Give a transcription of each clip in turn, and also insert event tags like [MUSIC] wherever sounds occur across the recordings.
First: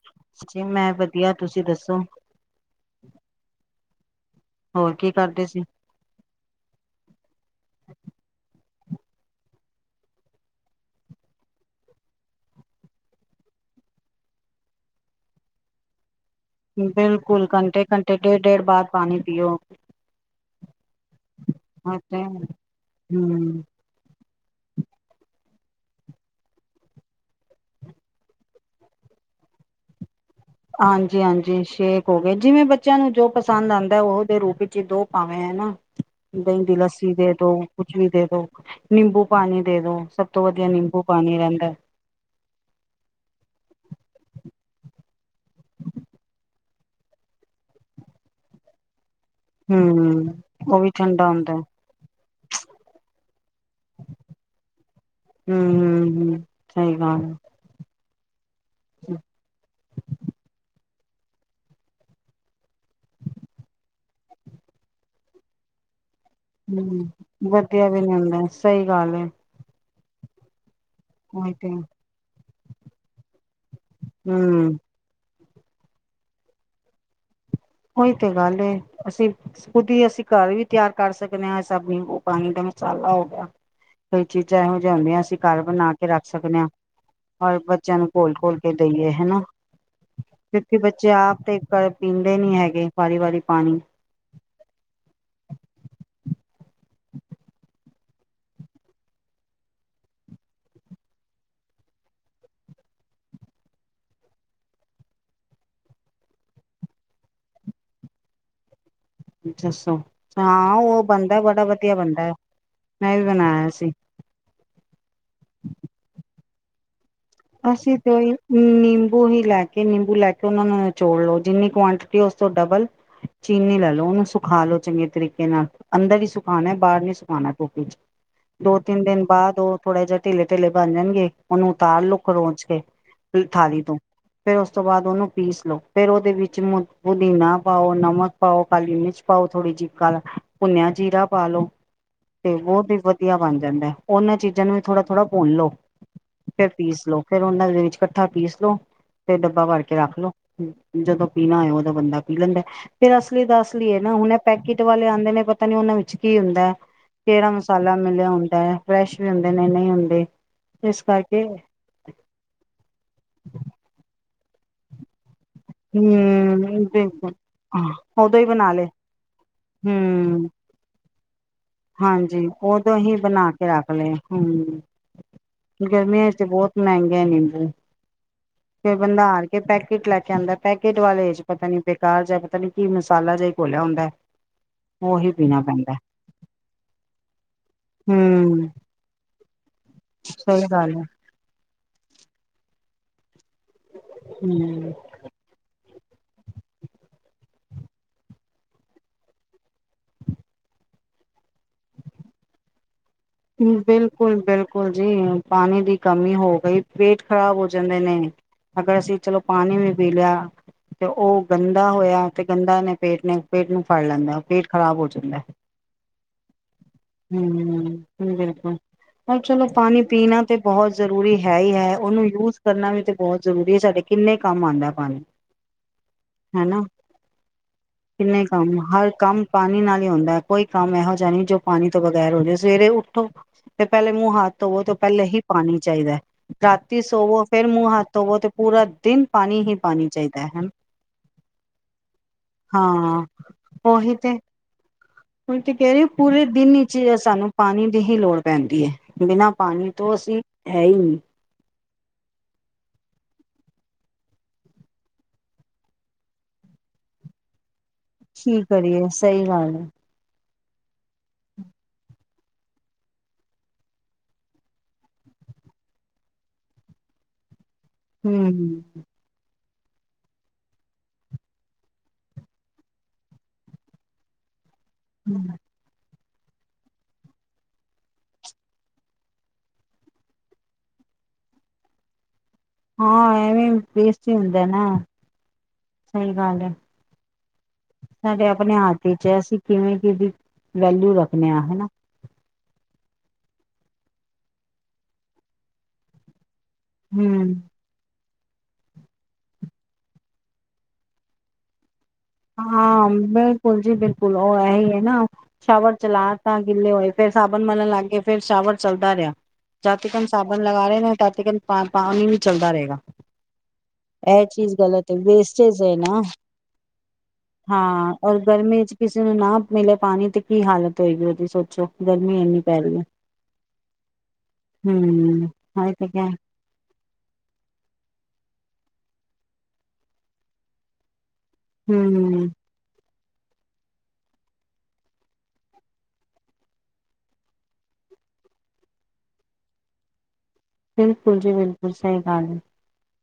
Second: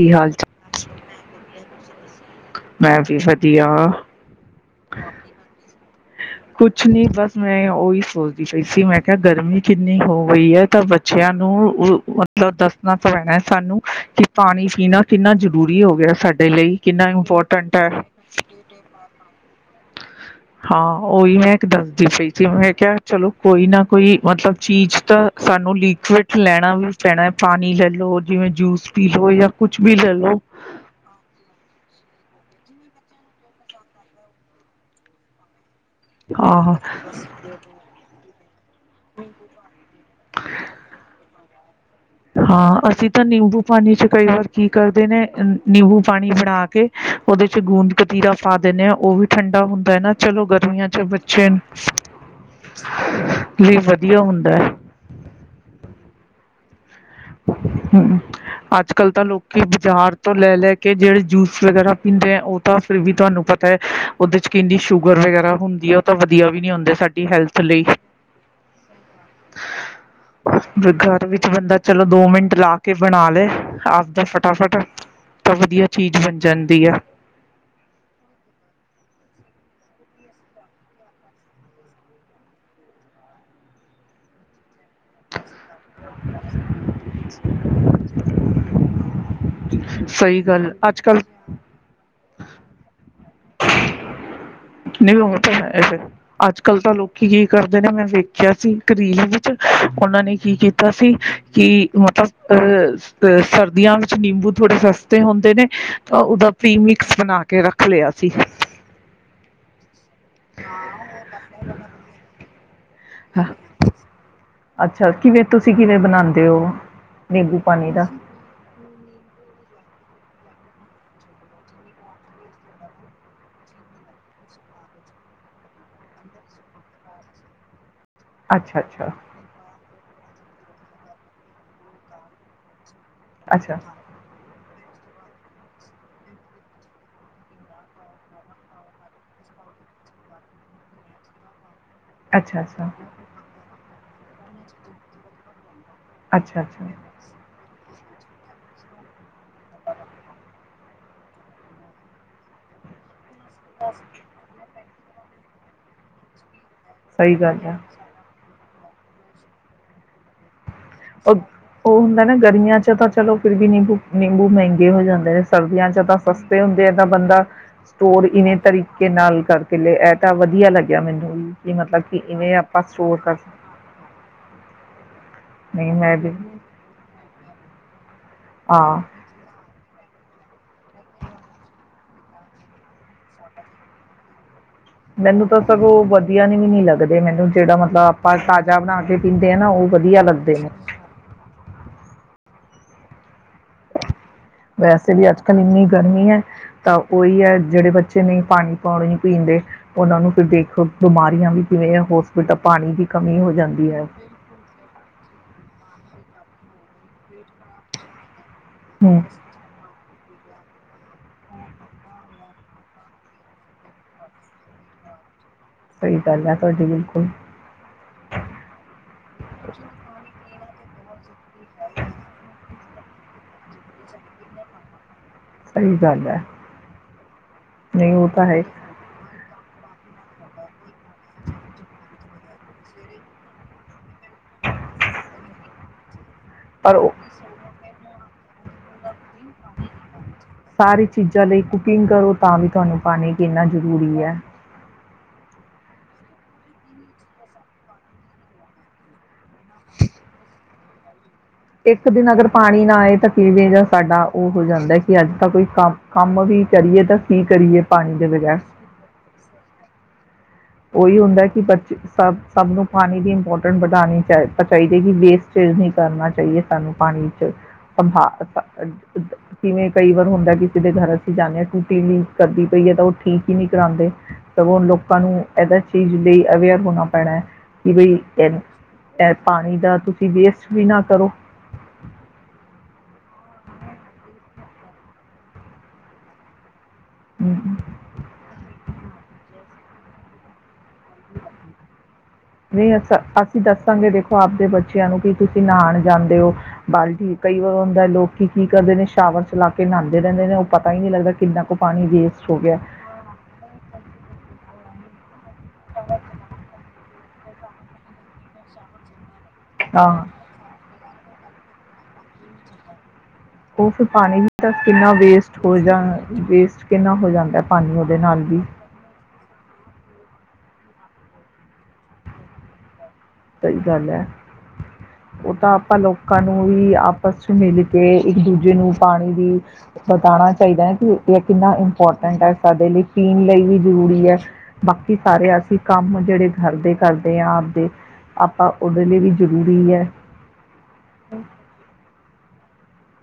ਕੀ ਹਾਲ ਚਾਲ? ਜੀ ਮੈਂ ਵਧੀਆ। ਤੁਸੀ ਦੱਸ ਸੋ? ਮੈਂ ਵੀ ਵਧੀਆ। ਹੋਰ ਕੀ ਕਰਦੇ ਸੀ? ਕੁਛ ਨੀ ਬਸ ਮੈਂ ਔਈ ਸੋਚਦੀ ਪਈ ਸੀ ਮੈਂ ਕਿਆ ਗਰਮੀ ਕਿੰਨੀ ਹੋ ਗਈ ਐ ਪਰ ਬੱਚਿਆਂ ਨੂੰ ਅ ਮਤਲਬ ਦੱਸਣਾ ਪੈਣੈ ਸਾਨੂੰ ਕਿ ਪਾਣੀ ਪੀਣਾ ਕਿੰਨਾ ਜ਼ਰੂਰੀ ਹੋ ਗਿਐ ਸਾਡ ਬਿਲਕੁਲ ਘੰਟੇ-ਘੰਟੇ, ਡੇਢ-ਡੇਢ ਬਾਅਦ ਪਾਣੀ ਪੀਔ। ਹਾਂ, ਔ ਈ ਮੈਂ ਇੱਕ ਦੱਸਦੀ ਪਈ ਸੀ। ਮੈਂ ਕਿਆ ਚਲੋ ਕੋਈ ਨਾ ਕੋਈ ਮਤਲਬ ਚੀਜ਼ ਤਾਂ ਸਾਨੂੰ ਲੀਕੁਵਡ ਲੈਣਾ ਵੀ ਪੈਣੈ। ਪਾਣੀ ਲੈਲਲੋ, ਜਿਵੇਂ ਜੂਸ ਪੀ ਲੋ ਯਾਂ ਕੁਛ ਬੀ ਲੈ ਲੋ ਹਾਂਜੀ-ਹਾਂਜੀ, ਛੇਕ ਹੋ ਗਏ ਜਿਵੇਂ ਬੱਚਿਆਂ ਨੂੰ ਜੋ ਪਸੰਦ ਆਂਦੈ ਔਹ ਔਹਦੇ ਰੂਪ ਇੱਚ ਈ ਦੋ ਭਾਵੇਂ ਹੈ ਨਾ। ਦਹੀਂ ਦੀ ਹਾਂ ਲੱਸੀ ਦੇ ਦੋ ਕੁਛ ਵੀ ਦੇ ਦੋ ਨਿੰਬੂ ਪਾਣੀ ਦੇ ਦੋ ਸਭ ਤੋਂ ਵਧੀਆ ਨਿੰਬੂ ਪਾਣੀ ਰਹਿੰਦਾ। ਹਾਂ ਅਸੀਂ ਤਾਂ ਨਿੰਬੂ ਪਾਣੀ 'ਚ ਕਈ ਵਾਰ ਕੀ ਕਰਦੇ ਨੇ ਨਿੰਬੂ ਪਾਣੀ ਬਣਾ ਕੇ ਉਹਦੇ 'ਚ ਗੂੰਦ ਕਤੀਰਾ ਪਾ ਦਿੰਦੇ ਹਾਂ ਉਹ ਵੀ ਠੰਡਾ ਹੁੰਦਾ ਹੈ ਨਾ ਹੂੰ ਚਲੋ ਉਹ ਗਰਮੀਆਂ ਵੀ 'ਚ ਠੰਡਾ ਬੱਚੇ ਹੁੰਦਾ ਲਈ ਵਧੀਆ ਹੁੰਦਾ ਐ। ਹੂੰ-ਹੂੰ-ਹੂੰ ਸਹੀ ਗੱਲ ਹੈ। ਹੂੰ ਅੱਜ ਕੱਲ ਤਾਂ ਲੋਕੀ ਬਾਜ਼ਾਰ ਤੋਂ ਲੈ ਲੈ ਕੇ ਕਿ ਜਿਹੜੇ ਜੂਸ ਵਗੈਰਾ ਪੀਂਦੇ ਏ, ਉਹ ਤਾਂ ਫਿਰ ਵੀ ਤੁਹਾਨੂੰ ਪਤਾ ਏ, ਉਹਦੇ ਕਿੰਨੀ ਸ਼ੂਗਰ ਵਗੈਰਾ ਹੁੰਦੀ ਏ। ਹੂੰ ਵਧੀਆ ਵੀ ਨੀ ਹੁੰਦਾ ਸਹੀ ਗੱਲ ਏ। ਤੇ ਘਰ ਵਿੱਚ ਉਹੀ ਤੇ ਬੰਦਾ ਚਲੋ ਦੋ ਮਿੰਟ ਲਾ ਕੇ ਬਣਾ ਲਏ ਆਪਦਾ ਹੂੰ ਫਟਾਫਟ ਤਾਂ ਵਧੀਆ ਚੀਜ਼ ਬਣ ਜਾਂਦੀ ਆ। ਉਹੀ ਤੇ ਗੱਲ ਅਸੀਂ ਖੁਦ ਹੀ ਅਸੀਂ ਘਰ ਵੀ ਤਿਆਰ ਕਰ ਸਕਦੇ ਹਾਂ ਸ ਪਾਣੀ ਦਾ ਮਸਾਲਾ ਹੋ ਗਿਆ ਕਈ ਚੀਜ਼ਾਂ ਇਹੋ ਜਾਂਉਂਦੇ ਹ ਅਸੀਂ ਘਰ ਬਣਾ ਕੇ ਰੱਖ ਸਕਦੇ ਹਾਂ ਔਰ ਬੱਚਿਆਂ ਨੂੰ ਘੋਲ ਘੋਲ ਕੇ ਦਹੀਏ। ਹਨਾ ਸਹੀ ਗੱਲ ਕਿਉਂਕਿ ਅੱਜ ਬੱਚੇ ਕੱਲ ਆਪ ਤੇ ਕ ਪੀਣ ਨਹੀਂ ਹੈਗੇ ਵਾਰੀ ਵਰੀ ਪਾਣੀ ਨਹੀਂ ਹੂੰ ਅੱਜ ਕੱਲ ਤਾਂ ਲੋਕੀ ਕੀ ਕਰਦੇ ਨੇ ਮੈਂ ਵੇਖਿਆ ਸੀ ਇਕ ਰੀਲ ਵਿੱਚ ਉਹਨਾਂ ਨੇ ਕੀ ਕੀਤਾ ਸੀ ਕਿ ਮਤਲਬ ਅਹ ਸਰਦੀਆਂ ਵਿੱਚ ਨਿੰਬੂ ਥੋੜੇ ਸਸਤੇ ਹੁੰਦੇ ਨੇ ਤਾਂ ਉਹਦਾ ਪੀ ਮਿਕਸ ਬਣਾ ਕੇ ਰੱਖ ਲਿਆ ਸੀ। ਦੱਸੋ ਹਾਂ ਉਹ ਬਣਦਾ ਬੜਾ ਵਧੀਆ ਬਣਦਾ ਐ। ਫੇਰ ਬਣਾਇਆ ਸੀ। ਅੱਛਾ ਕਿਵੇਂ ਤੁਸੀਂ ਕਿਵੇਂ ਬਣਾਉਂਦੇ ਹੋ ਨਿੰਬੂ ਪਾਣੀ ਅਸੀਂ ਦਾ ਤੇ ਨਿੰਬੂ ਹੀ ਲੈ ਕੇ ਨਿੰਬੂ ਲਾ ਕੇ ਉਹਨਾ ਨੂੰ ਨਿਚੋੜ ਲਓ ਜਿੰਨੀ ਕੁਆਂਟਿਟੀ ਉਸ ਤੋਂ ਡਬਲ ਚੀਨੀ ਲੈ ਲਓ ਓਨੂੰ ਸੁਖਾ ਲੋ ਚੰਗੇ ਤਰੀਕੇ ਨਾਲ ਅੰਦਰ ਹੀ ਸੁਖਾਉਣਾ ਬਾਹਰ ਨੀ ਸੁਖਾਉਣਾ ਧੁਪ 'ਚ ਦੋ ਅੱਛਾ ਤਿੰਨ ਅੱਛਾ ਦਿਨ ਬਾਅਦ ਉਹ ਥੋੜਾ ਜਿਹਾ ਢੇਲੇ ਢੇਲੇ ਬਣ ਜਾਣਗੇ ਉਹਨੂੰ ਉਤਾਰ ਲੋ। ਖੋਂਰਚ ਕੇ ਫੇਰ ਅੱਛਾ ਥਾਲੀ ਤੋਂ ਫੇਰ ਉਸ ਤੋਂ ਬਾਅਦ ਉਹਨੂੰ ਪੀਸ ਲੋੋ ਫੇਰ ਉਹਦੇ ਵਿੱਚ ਪੁਦੀਨਾ ਪਾਓ, ਨਮਕ ਪਾਓ ਕਾਲੀ ਮਿਰਚ ਪਾਓ, ਥੋੜ੍ਹੀ ਜਿ ਕ ਭੁੰਨਿਆ ਜੀਰਾ ਪਾ ਲਓ। ਤੇ ਅੱਛਾ ਅੱਛਾ ਬਹੁਤ ਹੀ ਵਧੀਆ ਬਣ ਜਾਂਦਾ ਐ। ਉਹਨਾਂ ਚੀਜ਼ਾਂ ਨੂੰ ਵੀ ਥੋੜ੍ਹਾ ਥੋੜ੍ਹਾ ਭੁੰਨ ਲੋ। ਅੱਛਾ -ਅੱਛਾ-ਅੱਛਾ ਫੇਰ ਉਹਨਾਂ ਦੇ ਵਿੱਚ ਇਕੱਠਾ ਪੀਸ ਲੋ। ਫਿਰ ਡੱਬਾ ਭਰ ਕੇ ਰੱਖ ਲਓ। ਜਦੋਂ ਪੀਣਾ ਹੋ ਉਦੋਂ ਬੰਦਾ ਪੀ ਲੈਂਦਾ ਫੇਰ ਅ ਇਸ ਲਈ ਦੱਸ ਲਈਏ ਨਾ ਹੁਣ ਪੈਕਟ ਵਾਲੇ ਆਉਂਦੇ ਨੇ ਪਤਾ ਨੀ ਉਹਨਾਂ ਵਿੱਚ ਕੀ ਹੁੰਦਾ ਸਹੀ ਕਿਹੜਾ ਗੱਲ ਹੈ ਮਸਾਲਾ ਮਿਲਿਆ ਹੁੰਦਾ ਹੈ। ਫਰੈਸ਼ ਵੀ ਹੁੰਦੇ ਨੇ ਨਹੀਂ ਹੁੰਦੇ। ਇਸ ਉਹ ਕਰਕੇ। ਉਹ ਹੁੰਦਾ ਨਾ ਗਰਮੀਆਂ ਚ ਤਾਂ ਚਲੋ ਫਿਰ ਵੀ ਨੀ ਭੁਕ। ਮਹਿੰਗੇ ਹੋ ਜਾਂਦੇ ਨੇ। ਸਰਦੀਆਂ ਚਦ ਸਸਤੇ ਹਮ ਹੁੰਦੇ ਆ ਤਾਂ ਬਿਲਕੁਲ ਬੰਦਾ ਸਟੋਰ ਉਦੋਂ ਹੀ ਇਵੇਂ ਬਣਾ ਲਏ ਤਰੀਕੇ ਨਾਲ ਕਰਕੇ ਲੈ ਇਹ ਤਾਂ ਹਮ ਵਧੀਆ ਲੱਗਿਆ ਮੈਨੂੰ ਵੀ ਕਿ ਮਤਲਬ ਕਿ ਹਾਂਜੀ ਇਵੇਂ ਆਪਾਂ ਉਦੋਂ ਹੀ ਸਟੋਰ ਕਰ ਬਣਾ ਸਕਦੇ ਆ। ਕੇ ਰੱਖ ਲਏ ਹਮ ਗਰਮੀਆਂ ਚ ਤੇ ਬਹੁਤ ਮਹਿੰਗੇ ਹੈ ਨਿੰਬੂ। ਫਿਰ ਹਾਂ ਬੰਦਾ ਆਾਰ ਕੇ ਪੈਕ ਲੈ ਕੇ ਅੰਦਰ। ਪੈਕੇਟ ਵਾਲੇ ਚ ਪਤਾ ਨੀ ਬੇਕਾਰ ਜਾਂ ਪਤਾ ਨੀ ਕੀ ਮਸਾਲਾ ਜਿ ਕੋਲਿਆ ਹੁੰਦਾ ਹੈ। ਮੈਨੂੰ ਤਾਂ ਸਰ ਉਹ ਵਧੀਆ ਨੀ ਵੀ ਨੀ ਲੱਗਦੇ ਮੈਨੂੰ ਜਿਹੜਾ ਮਤਲਬ ਆਪਾਂ ਹਮ ਤਾਜ਼ਾ ਬਣਾ ਕੇ ਪੀਂਦੇਆ। [UNINTELLIGIBLE] ਵਧੀਆ ਲੱਗਦੇ ਸਹੀ ਨੇ। ਗੱਲ ਹੈ ਹਮ ਵੈਸੇ ਵੀ ਅੱਜ ਕੱਲ ਇੰਨੀ ਗਰਮੀ ਹੈ। ਤਾਂ ਉਹੀ ਹੈ। ਜਿਹੜੇ ਬੱਚੇ ਨੇ ਪਾਣੀ ਪਾਉਣੀ ਹੀ ਪੀਂਦੇ। ਉਹਨਾਂ ਨੂੰ ਫਿਰ ਦੇਖੋ ਬਿਮਾਰੀਆਂ ਵੀ ਕਿਵੇਂ ਹੋਸਪਿਟਲ ਪਾਣੀ ਦੀ। ਕਮੀ ਹੋ ਜਾਂਦੀ ਹੈ ਬਿਲਕੁਲ ਬਿਲਕੁਲ ਜੀ ਪਾਣੀ ਦੀ ਕਮੀ। ਹੋ ਗਈ ਪੇਟ ਖ਼ਰਾਬ ਹੋ ਜਾਂਦੇ ਨੇ। ਅਗਰ ਅਸੀਂ ਹੂੰ ਚਲੋ ਪਾਣੀ ਵੀ ਪੀ ਲਿਆ। ਤੇ ਉਹ ਗੰਦਾ ਹੋਇਆ ਤੇ ਗੰਦਾ ਨੇ ਪੇਟ, ਨੇ ਪੇਟ ਨੂੰ ਫੜ ਲੈਂਦਾ ਪੇਟ ਖ਼ਰਾਬ ਹੋ ਜਾਂਦਾ। ਸਹੀ ਗੱਲ ਆ ਤੁਹਾਡੀ। ਬਿਲਕੁਲ। ਹਮ ਬਿਲਕੁਲ ਪਰ ਚਲੋ ਪਾਣੀ ਪੀਣਾ ਤੇ। ਬਹੁਤ ਜ਼ਰੂਰੀ ਹੈ। ਹੈ ਹੀ ਹੈ ਉਹਨੂੰ ਯੂਜ ਕਰਨਾ ਵੀ ਤੇ ਬਹੁਤ ਜ਼ਰੂਰੀ ਹੈ। ਸਾਡੇ ਕਿੰਨੇ ਕੰਮ ਆਉਂਦਾ ਪਾਣੀ। ਸਹੀ ਗੱਲ ਹੈ ਹਨਾ ਨਹੀਂ ਉਹ ਕਿੰਨੇ ਤਾਂ ਹੈ ਕੰਮ ਹਰ ਕੰਮ ਪਾਣੀ ਨਾਲ ਹੋੜਾ ਵੀ। ਹੁੰਦਾ ਕੋਈ ਕੰਮ ਇਹੋ ਜਿਹਾ ਨਹੀਂ ਜੋ ਪਾਣੀ ਤੋਂ ਬਗੈਰ ਹੋ ਜਾਵੇ ਸਵੇਰੇ ਉੱਠਕ। ਠ ਤੇ ਪਹਿਲੇ ਮੂੰਹ ਹੱਥ ਧੋਵੋ ਤੇ ਪਹਿਲੇ ਹੀ ਪਾਣੀ ਚਾਹੀਦਾ। ਪਰ ਰਾਤੀ ਉਹ ਸੋਵੋ ਫੇਿਰ ਮੂੰਹ ਹੱਥ ਬਹੁ ਤੇ ਪੂਰਾ ਦਿਨ। ਪਾਣੀ ਹੀ ਪਾਣੀ ਚਾਹੀਦਾ ਹੈ ਸਾਰੀ ਚੀਜ਼ਾਂ ਲਈ ਕੁਕਿੰਗ ਕਰੋ ਤਾਂ ਵੀ ਤੁਹਾਨੂੰ ਪਾਣੀ ਕਿੰਨਾ ਜ਼ਰੂਰੀ ਹੈ ਹੁ ਤੇ ਕਹਿ ਰਹੀ ਪੂਰੇ ਦਿਨ ਹੀ ਚ ਸਾਨੂੰ ਪਾਣੀ ਦੀ ਹੀ ਲੋੜ ਪੈਂਦੀ ਹੈ ਬਿਨਾਂ ਪਾਣੀ ਤੋਂ ਅਸੀਂ ਹੈ ਹੀ ਨਹੀ ਇੱਕ ਦਿਨ ਅਗਰ ਪਾਣੀ ਨਾ ਆਏ ਤਾਂ ਕਿਵੇਂ ਜਾਂ ਸਾਡਾ ਉਹ ਹੋ ਜਾਂਦਾ ਕਿ ਅੱਜ ਤਾਂ ਕੋਈ ਕੰਮ ਕੰਮ ਵੀ ਕਰੀਏ ਤਾਂ ਕੀ ਕਰੀਏ ਪਾਣੀ ਦੇ ਬਗੈਰ ਕੀ ਕਰੀਏ ਸਹੀ ਗੱਲ ਹੈ ਉਹੀ ਹੁੰਦਾ ਕਿ ਬੱਚੇ ਸਭ ਸਭ ਨੂੰ ਪਾਣੀ ਦੀ ਇੰਪੋਰਟੈਂਟ ਵਧਉਣੀ ਚਾ ਚਾਹੀਦੀ ਹੈ ਕਿ ਵੇਸਟੇਜ ਨਹੀਂ ਕਰਨਾ ਚਾਹੀਏ ਸਾਨੂੰ ਪਾਣੀ ਚ ਹਾ ਹਮ [INAUDIBLE] ਜਿਵੇਂ ਕਈ ਵਾਰ ਹੁੰਦਾ ਕਿਸੇ ਦੇ ਘਰ ਅਸੀਂ ਜਾਂਦੇ ਹਾਂ ਟੂਟੀ ਨੀ ਕਰਦੀ ਪਈ ਹੈ ਤਾਂ ਉਹ ਠੀਕ ਹੀ ਨਹੀਂ ਕਰਾਉਂਦੇ ਸਗੋਂ ਲੋਕਾਂ ਨੂੰ ਚੀਜ਼ ਲਈ ਅਵੇਅਰ ਹੋਣਾ ਪੈਣਾ ਹੈ ਕਿ ਬਈ ਇਹ ਪਾਣੀ ਦਾ ਤੁਸੀਂ ਵੇਸਟ ਵੀ ਨਾ ਕਰੋ ਹਾਂ ਐਵੇਂ ਵੇਸਟ ਹੀ ਹੁੰਦਾ ਨਾ ਸਹੀ ਗੱਲ ਹੈ ਹਮ, ਸਾਡੇ ਆਪਣੇ ਹੱਥ ਵਿਚ ਹੈ, ਅਸੀਂ ਕਿਵੇਂ ਕਿਦੀ ਵੈਲਊ ਰੱਖਣੇ ਆ ਹੈਨਾ ਨਹੀਂ ਅ ਅਸੀਂ ਦੱਸਾਂਗੇ ਦੇਖੋ ਆਪਦੇ ਬੱਚਿਆਂ ਨੂੰ ਕੀ ਤੁਸੀਂ ਨਹਾਉਣ ਜਾਂਦੇ ਹੋ ਬਾਲਟੀ ਕਈ ਹੂੰ। ਵਾਰ ਹੁੰਦਾ ਲੋਕ ਕੀ ਕੀ ਕਰਦੇ ਨੇ ਸ਼ਾਵਰ ਚਲਾ ਕੇ ਨਹਾਉਦੇ ਰਹਿੰਦੇ ਨੇ ਉਹ ਪਤਾ ਹੀ ਨਹੀਂ ਲੱਗਦਾ ਕਿੰਨਾ ਕੁ ਪਾਣੀ ਵੇਸਟ ਹੋ ਗਿਆ ਹਾਂ ਬਿਲਕੁਲ ਜੀ ਬਿਲਕੁਲ ਉਹ ਇਹੀ ਹੈ ਨਾ ਸ਼ੋਵਰ ਚਲਾ ਤਾ ਗਿੱਲੇ ਹੋਏ ਫਿਰ ਸਾਬਣ ਮਨਣ ਲੱਗ ਗਏ ਫੇਿਰ ਸ਼ਾਵਰ ਚੱਲਦਾ ਰਿਹਾ ਜਾਤ ਹਾਂ ਟਿਕਣ ਸਾਬਣ ਲਗਾ ਰਹੇ ਨੇ ਤਦ ਟਿਕਨ ਪਾਣੀ ਵੀ ਚੱਲਦਾ ਰਹੇਗਾ ਉਹ ਫਿਰ ਪਾਣੀ ਇਹ ਵੀ ਤਾਂ ਚੀਜ਼ ਗਲਤ ਕਿੰਨਾ ਹੈ ਵੇਸਟ ਹੋ ਵੇਸਟੇਜ ਹੈ ਜਾਣਾ ਨਾ ਵੇਸਟ ਕਿੰਨਾ ਹੋ ਜਾਂਦਾ ਹੈ ਪਾਣੀ ਹਾਂ ਉਹਦੇ ਔਰ ਨਾਲ ਵੀ ਗਰਮੀ ਚ ਕਿਸੇ ਨੂੰ ਨਾ ਮਿਲੇ ਪਾਣੀ ਤੇ ਕੀ ਹਾਲਤ ਹੋਏਗੀ ਉਹਦੀ ਸੋਚੋ ਗਰਮੀ ਇੰਨੀ ਪੈ ਰਹੀ ਹੈ ਸਹੀ ਗੱਲ ਹੈ ਹੂੰ। ਉਹ ਤਾਂ ਹਾਂ ਆਪਾਂ ਤੇ ਕਿਆ ਲੋਕਾਂ ਨੂੰ ਵੀ ਆਪਸ ਚ ਮਿਲ ਕੇ ਇੱਕ ਦੂਜੇ ਨੂੰ ਪਾਣੀ ਦੀ ਸਤਾਉਣਾ ਚਾਹੀਦਾ ਹੈ ਕਿ ਕਿੰਨਾ ਇੰਪੋਰਟੈਂਟ ਹੂੰ ਹੈ ਸਾਡੇ ਲਈ ਪੀਣ ਲਈ ਵੀ ਜ਼ਰੂਰੀ ਹੈ ਬਾਕੀ ਸਾਰੇ ਅਸੀਂ ਕੰਮ ਜਿਹੜੇ ਘਰ ਦੇ ਕਰਦੇ ਹਾਂ ਆਪਦੇ ਆਪਾਂ ਔਦੇ ਲਈ ਵੀ ਜ਼ਰੂਰੀ ਹੈ ਬਿਲਕੁਲ ਜੀ ਬਿਲਕੁਲ ਜੀ ਸਹੀ ਗੱਲ ਏ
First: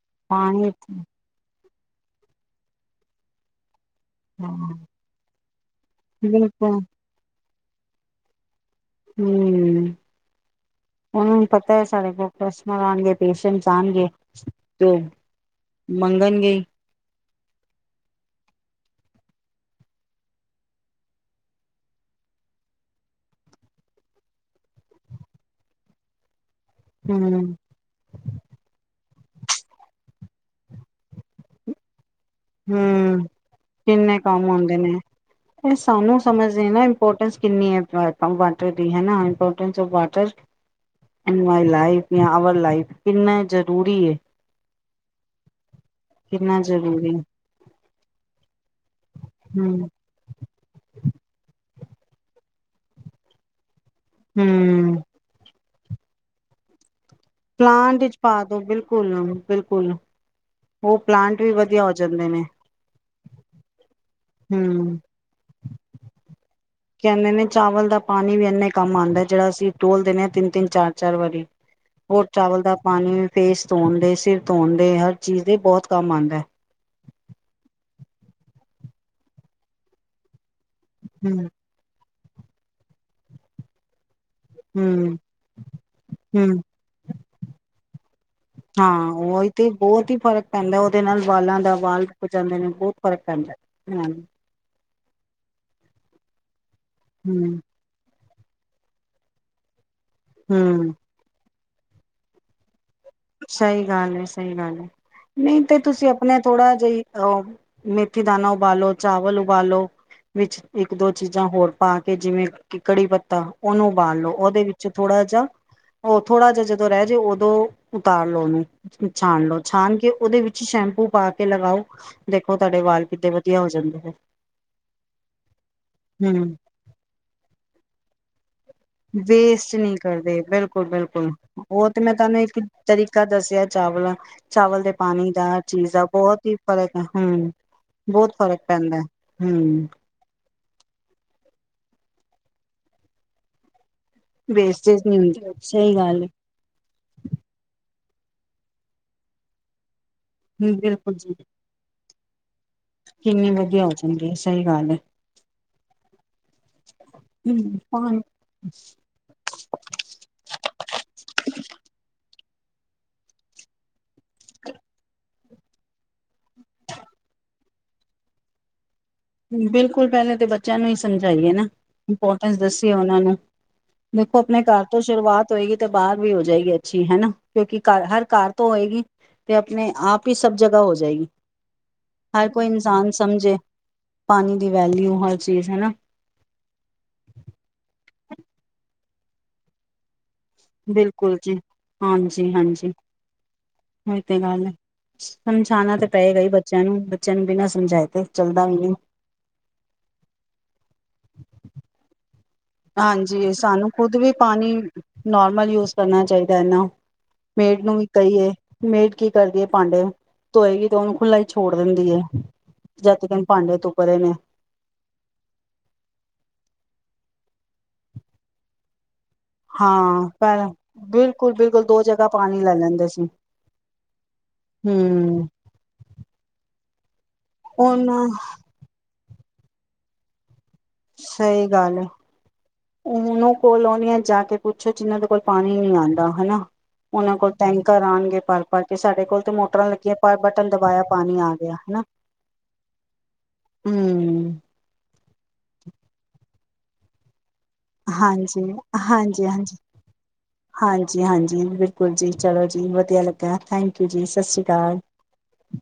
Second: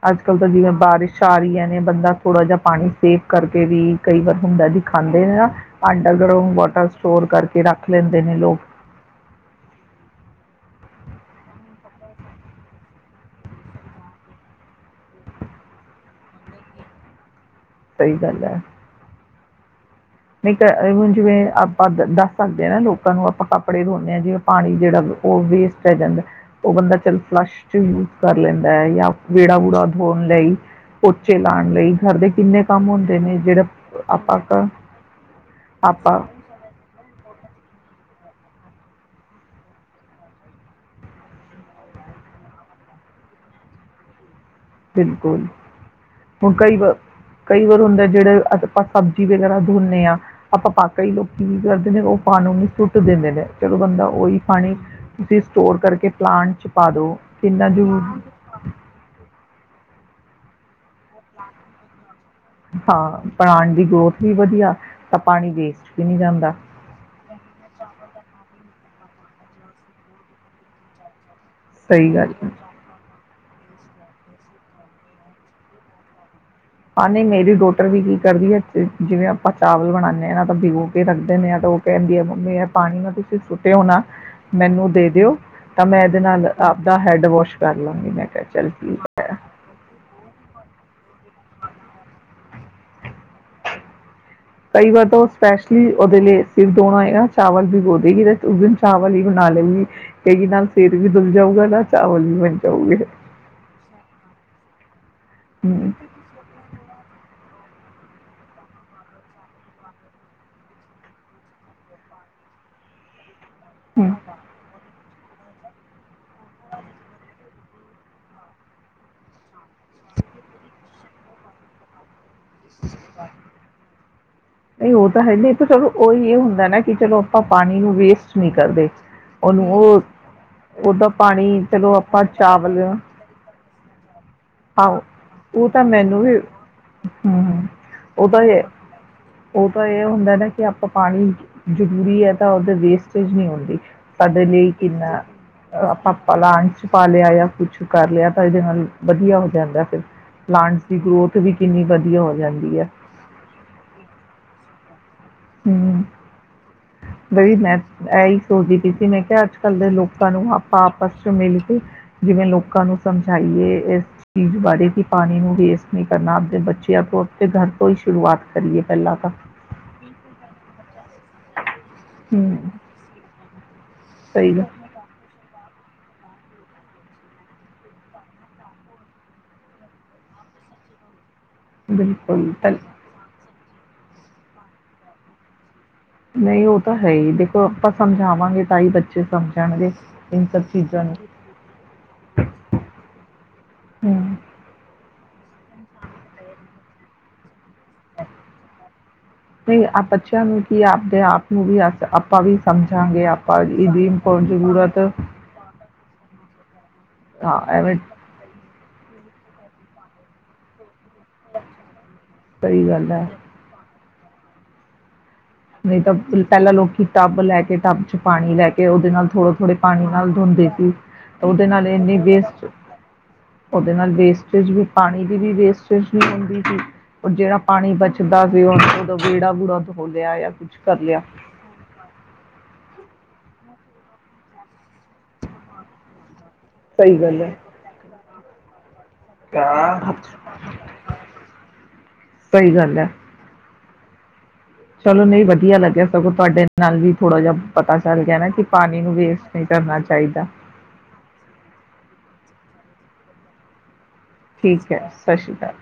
ਅੱਜ ਕੱਲ ਤਾਂ ਜਿਵੇਂ ਬਾਰਿਸ਼ ਆ ਰਹੀਆਂ ਨੇ ਬੰਦਾ ਥੋੜਾ ਜਹਾ ਪਾਣੀ ਸੇਵ ਕਰਕੇ ਵੀ ਕਈ ਵਾਰ ਹੁੰਦਾ ਜੀ ਹਾਂ ਦਿਖਾਂਦੇ ਨੇ ਨਾ ਅੰਡਰਗਰਾਊਂਡ ਬਿਲਕੁਲ ਵਾਟਰ ਸਟੋਰ ਕਰਕੇ ਤੇ ਰੱਖ ਲੈਂਦੇ ਨੇ ਲੋਕ ਹੂ ਉਹਨਾਂ ਨੂੰ ਪਤਾ ਹੈ ਸਾਡੇ ਕੋਲ ਕਸਟਮਰ ਆਉਣਗੇ ਪੇਸ਼ੈਂਟਸ ਆਉਣਗੇ ਤੇ ਮੰਗਣਗੇ ਹੀ। ਸਹੀ ਗੱਲ ਐ। ਨਹੀਂ ਤਾਂ ਐਵੇਂ ਜਿਵੇਂ ਆਪਾਂ ਦੱਸ ਸਕਦੇ ਹਾਂ ਨਾ ਲੋਕਾਂ ਨੂੰ ਆਪਾਂ ਕੱਪੜੇ ਧੋਂਦੇ ਹਾਂ ਜਿਵੇਂ ਪਾਣੀ ਜਿਹੜਾ ਉਹ ਵੇਸਟ ਹੈ ਜਾਂਦਾ। ਉਹ ਬੰਦਾ ਚੱਲ ਫਲਸ਼ ਹਮ ਚ ਯੂਜ ਕਰ ਲੈਂਦਾ ਹੈ ਜਾਂ ਵਿਹੜਾ- ਵੂਹੜਾ ਧੋਣ ਲਈ। ਪੋਚੇ ਲਾਉਣ ਲਈ। ਘਰ ਦੇ ਕਿੰਨੇ ਕੰਮ ਹੁੰਦੇ ਹਮ ਨੇ ਜਿਹੜੇ ਕਿੰਨੇ ਆਪਾਂ ਕੰਮ ਆਉਂਦੇ ਨੇ ਇਹ ਸਾਨੂੰ ਆਪਾਂ ਸਮਝਦੇ ਨਾ ਇੰਪੋਰਟੈਂਸ ਕਿੰਨੀ ਐ ਵਾਟਰ ਦੀ ਹਨਾਂ importance of water in my life ਯਾ ਅਵਰ ਲਾਈਫ ਕਿੰਨੇ ਜਰੂਰੀ ਏ। ਬਿਲਕੁਲ ਹੁਣ ਕਈ ਵਾਰ, ਜ਼ਰੂਰੀ ਕਈ ਵਾਰ ਹੁੰਦਾ ਜਿਹੜੇ ਆਪਾਂ ਸਬਜ਼ੀ ਵਗੈਰਾ ਹਮ ਧੋਂਨੇ ਆ ਆਪਾਂ ਕਈ ਲੋਕੀ ਦਰਦੇ ਨੇ ਉਹ ਪਾਾਨੀ ਨੂੰ ਸੁੱਟ ਦਿੰਦੇ ਨੇ। ਤੋ ਬੰਦਾ ਉਹੀ ਪਾਣੀ ਹਮ ਤੁਸੀਂ ਸਟੋਰ ਕਰਕੇ ਪਲਾਂਟ ਚ ਪਾ ਦੋ। ਪਲਾਂਟ ਵਿੱਚ ਪਾ ਦੋ ਬਿਲਕੁਲ, ਬਿਲਕੁਲ। ਬਿਲਕੁਲ ਉਹ ਪਲਾਂਟ ਵੀ ਵਧੀਆ ਹੋ ਜਾਂਦੇ ਨੇ। ਹਾਂ ਪਲਾਂਟ ਦੀ ਗਰੋਥ ਵੀ ਵਧੀਆ, ਹਮ ਤਾਂ ਪਾਣੀ ਵੇਸ ਵੀ ਨੀ ਜਾਂਦਾ। ਕਹਿੰਦੇ ਨੇ ਚਾਵਲ ਦਾ ਪਾਣੀ ਵੀ ਇੰਨੇ ਕੰਮ ਆਂਦਾ ਜਿਹੜਾ ਅਸੀਂ ਟੋਲ ਦਿੰਨੇ ਆ ਤਿੰਨ-ਤਿੰਨ ਚਾਰ-ਚਾਰ ਵਾਰੀ। ਸਹੀ ਹੋਰ ਗੱਲ ਹੈ ਚਾਵਲ ਦਾ ਪਾਣੀ ਫੇਸ ਧੋਣ ਦੇ, ਸਿਰ ਧੋਣ ਦੇ ਹਰ ਚੀਜ਼ ਦੇ ਬਹੁਤ ਕੰਮ ਆਂਦਾ। ਹਾਂ ਨਹੀਂ ਮੇਰੀ ਡੋਟਰ ਵੀ ਕੀ ਕਰਦੀ ਏ ਜਿਵੇਂ ਆਪਾਂ ਚਾਵਲ ਬਣਾਨੇ ਹਾਂ ਨਾ ਤਾਂ ਬਿਗੋ ਕੇ ਰੱਖਦੇ ਹਮ। ਨੇ ਆ ਤਾਂ ਉਹ ਕਹਿੰਦੀ ਆ ਵੀ ਇਹ ਪਾਣੀ ਨਾਲ ਤੁਸੀਂ ਸੁੱਟਿਓ ਨਾ। ਮੈਨੂੰ ਦੇ ਹਮ ਦਿਓ, ਤਾਂ ਮੈਂ ਇਹਦੇ ਨਾਲ ਹਮ ਆਪਦਾ ਹੈੱਡ ਵਾਸ਼ ਕਰ ਲਵਾਂਗੀ, ਮੈਂ ਕਿਹਾ ਚੱਲ ਹਾਂ ਠੀਕ ਏ। ਉਹੀ ਤੇ ਬਹੁਤ ਹੀ ਫ਼ਰਕ ਪੈਂਦਾ ਉਹਦੇ ਨਾਲ ਵਾਲਾਂ ਦਾ ਵਾਲ ਰੁੱਕ ਜਾਂਦੇ ਨੇ ਬਹੁਤ ਫਰਕ ਪੈਂਦਾ ਹਾਂਜੀ। ਕਈ ਵਾਰ ਤਾਂ ਉਹ ਸਪੈਸ਼ਲੀ ਉਹਦੇ ਲਈ ਫਿਰ ਦੋਣਾ ਹੈਗਾ ਚਾਵਲ ਬਿਗੋ ਦੇਗੀ। ਉਸ ਦਿਨ ਚਾਵਲ ਹੀ ਬਣਾ ਲਏਗੀ। ਕਹੇਗੀ ਨਾਲ ਹਮ ਸਿਰ ਵੀ ਦੁਲ ਜਾਊਗਾ। ਨਾਲ ਚਾਵਲ ਵੀ ਮਿਲ ਜਾਊਗੇ। ਸਹੀ ਗੱਲ ਐ, ਸਹੀ ਗੱਲ ਐ, ਨਹੀਂ ਤੇ ਹੂੰ ਤੁਸੀਂ ਆਪਣਾ ਥੋੜਾ ਜਿਹੀ ਉਹ ਮੇਥੀ ਦਾਾਨਾ ਉਬਾਲੋ, ਚਾਵਲ ਉਬਾਲੋ ਵਿੱਚ ਇੱਕ-ਦੋ ਚੀਜ਼ਾਂ ਹੋਰ ਪਾ ਕੇ ਜਿਵੇਂ ਕਿ ਕੜੀ ਪੱਤਾ ਉਹਨੂੰ ਹੂੰ ਉਬਾਲ ਲਓ ਉਹਦੇ ਵਿੱਚ ਥੋੜਾ ਜਹਾ ਉਹ ਥੋੜਾ ਜਹਾ ਜਦੋਂ ਰਹਿ ਜੇ ਉਦੋਂ, ਉਤਾਰ ਲੋਓ, ਉਹਨੂੰ ਛਾਣ ਲੋਓ ਛਾਣ ਕੇ ਉਹਦੇ ਵਿੱਚ ਸ਼ੈਂਪੂ ਪਾ ਕੇ ਲਗਾਓ। ਦੇਖੋ ਤੁਹਾਡੇ ਵਾਲ ਕਿੱਡੇ ਵਧੀਆ ਹੋ ਜਾਂਦੇ ਨੇ ਨਹੀਂ ਉਹ ਤਾਂ ਹੈ, ਨਹੀਂ ਤਾਂ ਚਲੋ ਉਹੀ ਇਹ ਹੂੰ ਹੁੰਦਾ ਨਾ ਕਿ ਚਲੋ ਆਪਾਂ ਪਾਣੀ ਨੂੰ ਵੇਸ ਵੇਸਟ ਨਹੀਂ ਕਰਦੇ ਬਿਲਕੁਲ ਉਹਦਾ ਬਿਲਕੁਲ ਪਾਣੀ ਉਹ ਚਲੋ ਤੇ ਮੈਂ ਆਪਾਂ ਤੁਹਾਨੂੰ ਇੱਕ ਚਾਵਲ ਤਰੀਕਾ ਦੱਸਿਆ। ਚਾਵਲ, ਚਾਵਲ ਦੇ ਪਾਓ ਪਾਣੀ ਦਾ ਉਹ ਤਾਂ ਚੀਜ਼ ਦਾ ਮੈਨੂੰ ਵੀ ਬਹੁਤ ਹੀ ਫ਼ਰਕ ਹੂੰ, ਉਹ ਬਹੁਤ ਤਾਂ ਫ਼ਰਕ ਇਹ ਪੈਂਦਾ ਉਹ ਤਾਂ ਹੂੰ, ਇਹ ਹੁੰਦਾ ਨਾ ਕਿ ਆਪਾਂ ਪਾਣੀ ਜ਼ਰੂਰੀ ਹੈ, ਤਾਂ ਉਹਦੇ ਵੇਸਟੇਜ ਨਹੀਂ ਹੁੰਦੀ। ਤੁਹਾਡੇ ਲਈ ਵੇਸਟੇਜ ਨਹੀਂ ਕਿਨਾ ਹੁੰਦੀ ਸਹੀ ਗੱਲ ਆਪਾ ਲਾਣ ਚ ਪਾ ਲਿਆ ਆ ਕੁਛ ਕਰ ਲਿਆ ਤਾਂ ਇਹਦੇ ਹੁਣ, ਵਧੀਆ ਹੋ ਜਾਂਦਾ ਫਿਰ ਹੈ ਪਲਾਂਟਸ ਦੀ ਬਿਲਕੁਲ ਜੀ ਗਰੋਥ ਵੀ ਕਿੰਨੀ ਵਧੀਆ ਹੋ ਜਾਂਦੀ ਹੈ ਕਿੰਨੀ ਵਧੀਆ ਹੋ ਜਾਂਦੀ ਹੈ ਸਹੀ ਗੱਲ ਐ। ਹੂੰ, ਬਈ ਮੈਂ ਹੂੰ ਇਹੀ ਸੋਚਦੀ ਪਈ ਸੀ, ਮੈਂ ਕਿਹਾ ਅੱਜ ਕੱਲ੍ਹ ਦੇ ਲੋਕਾਂ ਨੂੰ ਆਪਾਂ ਆਪਸ ਚ ਮਿਲ ਕੇ ਜਿਵੇਂ ਲੋਕ ਲੋਕਾਂ ਨੂੰ ਸਮਝਾਈਏ ਇਸ ਚੀਜ਼ ਵਾਰੇ ਕੀ ਪਾਣੀ ਨੂੰ ਵੇਸਟ ਨਹੀਂ, ਕਰਨਾ ਆਪਦੇ ਬੱਚਿਆਂ ਆਪੋ ਆਪੇ ਘਰ ਤੋਂ ਹੀ ਸ਼ੁਰੂਆਤ ਕਰੀਏ। ਪਹਿਲਾਂ ਤਾਂ ਬਿਲਕੁਲ ਬੈ ਤੇ ਬੱਚਿਆਂ ਨੂੰ ਹੀ ਸਮਝਾਈਏ ਨਾ ਇੰਪੋਰਟੈਂਸ ਹੂੰ ਦੱਸੀਏ, ਉਹਨਾਂ ਨੂੰ ਦੇਖੋ ਸਹੀ ਆਪਣੇ ਗੱਲ ਘਰ ਤੋਂ ਸ਼ੁਰੂਆਤ ਹੋਏਗੀ। ਤੇ ਬਾਹਰ ਵੀ ਹੋ ਜਾਏਗੀ ਅੱਛੀ ਹਨਾ, ਕਿਉਂਕਿ ਘਰ ਹਰ ਤੋਂ ਹੋਏਗੀ ਤੇ ਆਪਣੇ ਆਪ ਹੀ ਸਭ ਜਗ੍ਹਾ ਹੋ ਜਾਏਗੀ। ਹਰ ਬਿਲਕੁਲ ਕੋਈ ਪਹਿਲ ਇਨਸਾਨ ਸਮਝੇ। ਪਾਣੀ ਦੀ ਵੈਲਿਊ ਹਰ ਚੀਜ਼ ਹਨਾ। ਨਹੀਂ ਉਹ ਤਾਂ ਹੈ ਹੀ ਦੇਖੋ, ਆਪਾਂ ਸਮਝਾਵਾਂਗੇ ਤਾਂ ਹੀ ਬੱਚੇ ਸਮਝਣਗੇ। ਇਨ ਸਭ ਚੀਜ਼ਾਂ ਨੂੰ ਬਿਲਕੁਲ ਜੀ ਹਾਂਜੀ ਹਾਂਜੀ ਉਹੀ ਹੂੰ ਤੇ ਗੱਲ ਐ। ਸਮਝਾਉਣਾ, ਤਾਂ ਪਏਗਾ ਹੀ ਬੱਚਿਆਂ ਨੂੰ ਬੱਚਿਆਂ ਨੂੰ ਬਿਨਾਂ ਸਮਝਾਏ ਤੇ ਚੱਲਦਾ ਵੀ ਨਹੀਂ ਨਹੀਂ ਬੱਚਿਆਂ ਨੂੰ ਕੀ ਆਪਦੇ ਆਪ ਨੂੰ ਵੀ ਅ ਆਪਾਂ ਵੀ ਸਮਝਾਂਗੇ ਹਾਂਜੀ ਆਪਾਂ ਸਾਨੂੰ ਇਹਦੀ ਖੁਦ ਇਮ ਵੀ ਪਾਣੀ ਜ਼ਰੂਰਤ ਨੋਰਮਲ ਯੂਜ ਕਰਨਾ ਚਾਹੀਦਾ ਹੈ, ਨਾ ਹਾਂ ਮੇੜ ਐਵੇਂ ਨੂੰ ਵੀ ਕਹੀਏ ਮੇੜ, ਕੀ ਕਰਦੀਏ ਭਾਂਡੇ ਧੋਏਗੀ ਤੇ ਉਹਨੂੰ, ਖੁਲਾ ਈ ਛੋੜ ਦਿੰਦੀ ਹੈ, ਸਹੀ ਗੱਲ ਜਦ ਹੈ ਤਕ ਭਾਂਡੇ ਤੋਂ [UNINTELLIGIBLE] ਨਹੀਂ ਤਾਂ ਪਹਿਲਾਂ ਲੋਕੀ ਟੱਬ ਲੈ ਕੇ ਟੱਬ ਚ ਪਾਣੀ ਲੈ ਕੇ ਉਹਦੇ ਨਾਲ ਥੋੜੇ ਥੋੜੇ ਪਾਣੀ ਹਾਂ ਨਾਲ ਪਰ ਧੋਂਦੇ ਸੀ, ਉਹਦੇ ਬਿਲਕੁਲ-ਬਿਲਕੁਲ ਨਾਲ ਦੋ ਇੰਨੀ ਜਗ੍ਹਾ ਪਾਣੀ ਵੇਸਟ ਲੈ ਲੈਂਦੇ ਸੀ ਉਹਦੇ ਨਾਲ ਵੇਸਟੇਜ ਵੀ ਪਾਣੀ ਦੀ ਹੂੰ ਵੀ ਵੇਸਟੇਜ ਵੀ ਹੁੰਦੀ ਸੀ। ਜਿਹੜਾ ਪਾਣੀ ਉਹਨਾਂ ਬਚਦਾ ਸੀ ਉਹ ਬੇਹੜਾ ਬੂੜਾ ਧੋ ਲਿਆ ਕੁਛ ਕਰ ਲਿਆ। ਸਹੀ ਗੱਲ ਹੈ ਉਹਨੂੰ ਕੋਲੋਨੀਆ ਜਾ ਕੇ ਪੁੱਛ ਪੁੱਛੋ ਜਿਨਾਂ ਦੇ ਕੋਲ ਪਾਣੀ ਨੀ ਆਉਂਦਾ ਹਨਾ ਸਹੀ ਉਹਨਾਂ ਗੱਲ ਕੋਲ ਹੈ। ਟੈਂਕਰ ਆਉਣਗੇ [UNINTELLIGIBLE] ਤੇ ਸਾਡੇ ਕੋਲ ਤਾਂ ਮੋਟਰਾਂ ਲੱਗੀਆਂ ਪਰ ਬਟਨ ਦਬਾਇਆ ਪਾਣੀ ਆ ਗਿਆ ਹਨਾ ਸਹੀ ਗੱਲ ਹੈ। ਹਮ ਚਲੋ ਨਹੀਂ ਵਧੀਆ ਲੱਗਿਆ ਸਗੋਂ ਤੁਹਾਡੇ ਨਾਲ ਵੀ ਥੋੜ੍ਹਾ ਜਿਹਾ ਪਤਾ ਚੱਲ ਗਿਆ ਨਾ ਹਾਂਜੀ ਕਿ ਪਾਣੀ ਨੂੰ ਹਾਂਜੀ ਵੇਸਟ ਨਹੀਂ ਹਾਂਜੀ ਕਰਨਾ ਚਾਹੀਦਾ। ਹਾਂਜੀ ਹਾਂਜੀ ਬਿਲਕੁਲ ਜੀ ਚਲੋ ਜੀ ਵਧੀਆ ਲੱਗਾ ਥੈਂਕ ਯੂ ਜੀ ਸਤਿ ਸ਼੍ਰੀ ਠੀਕ ਅਕਾਲ। ਹੈ ਸਤਿ ਸ਼੍ਰੀ ਅਕਾਲ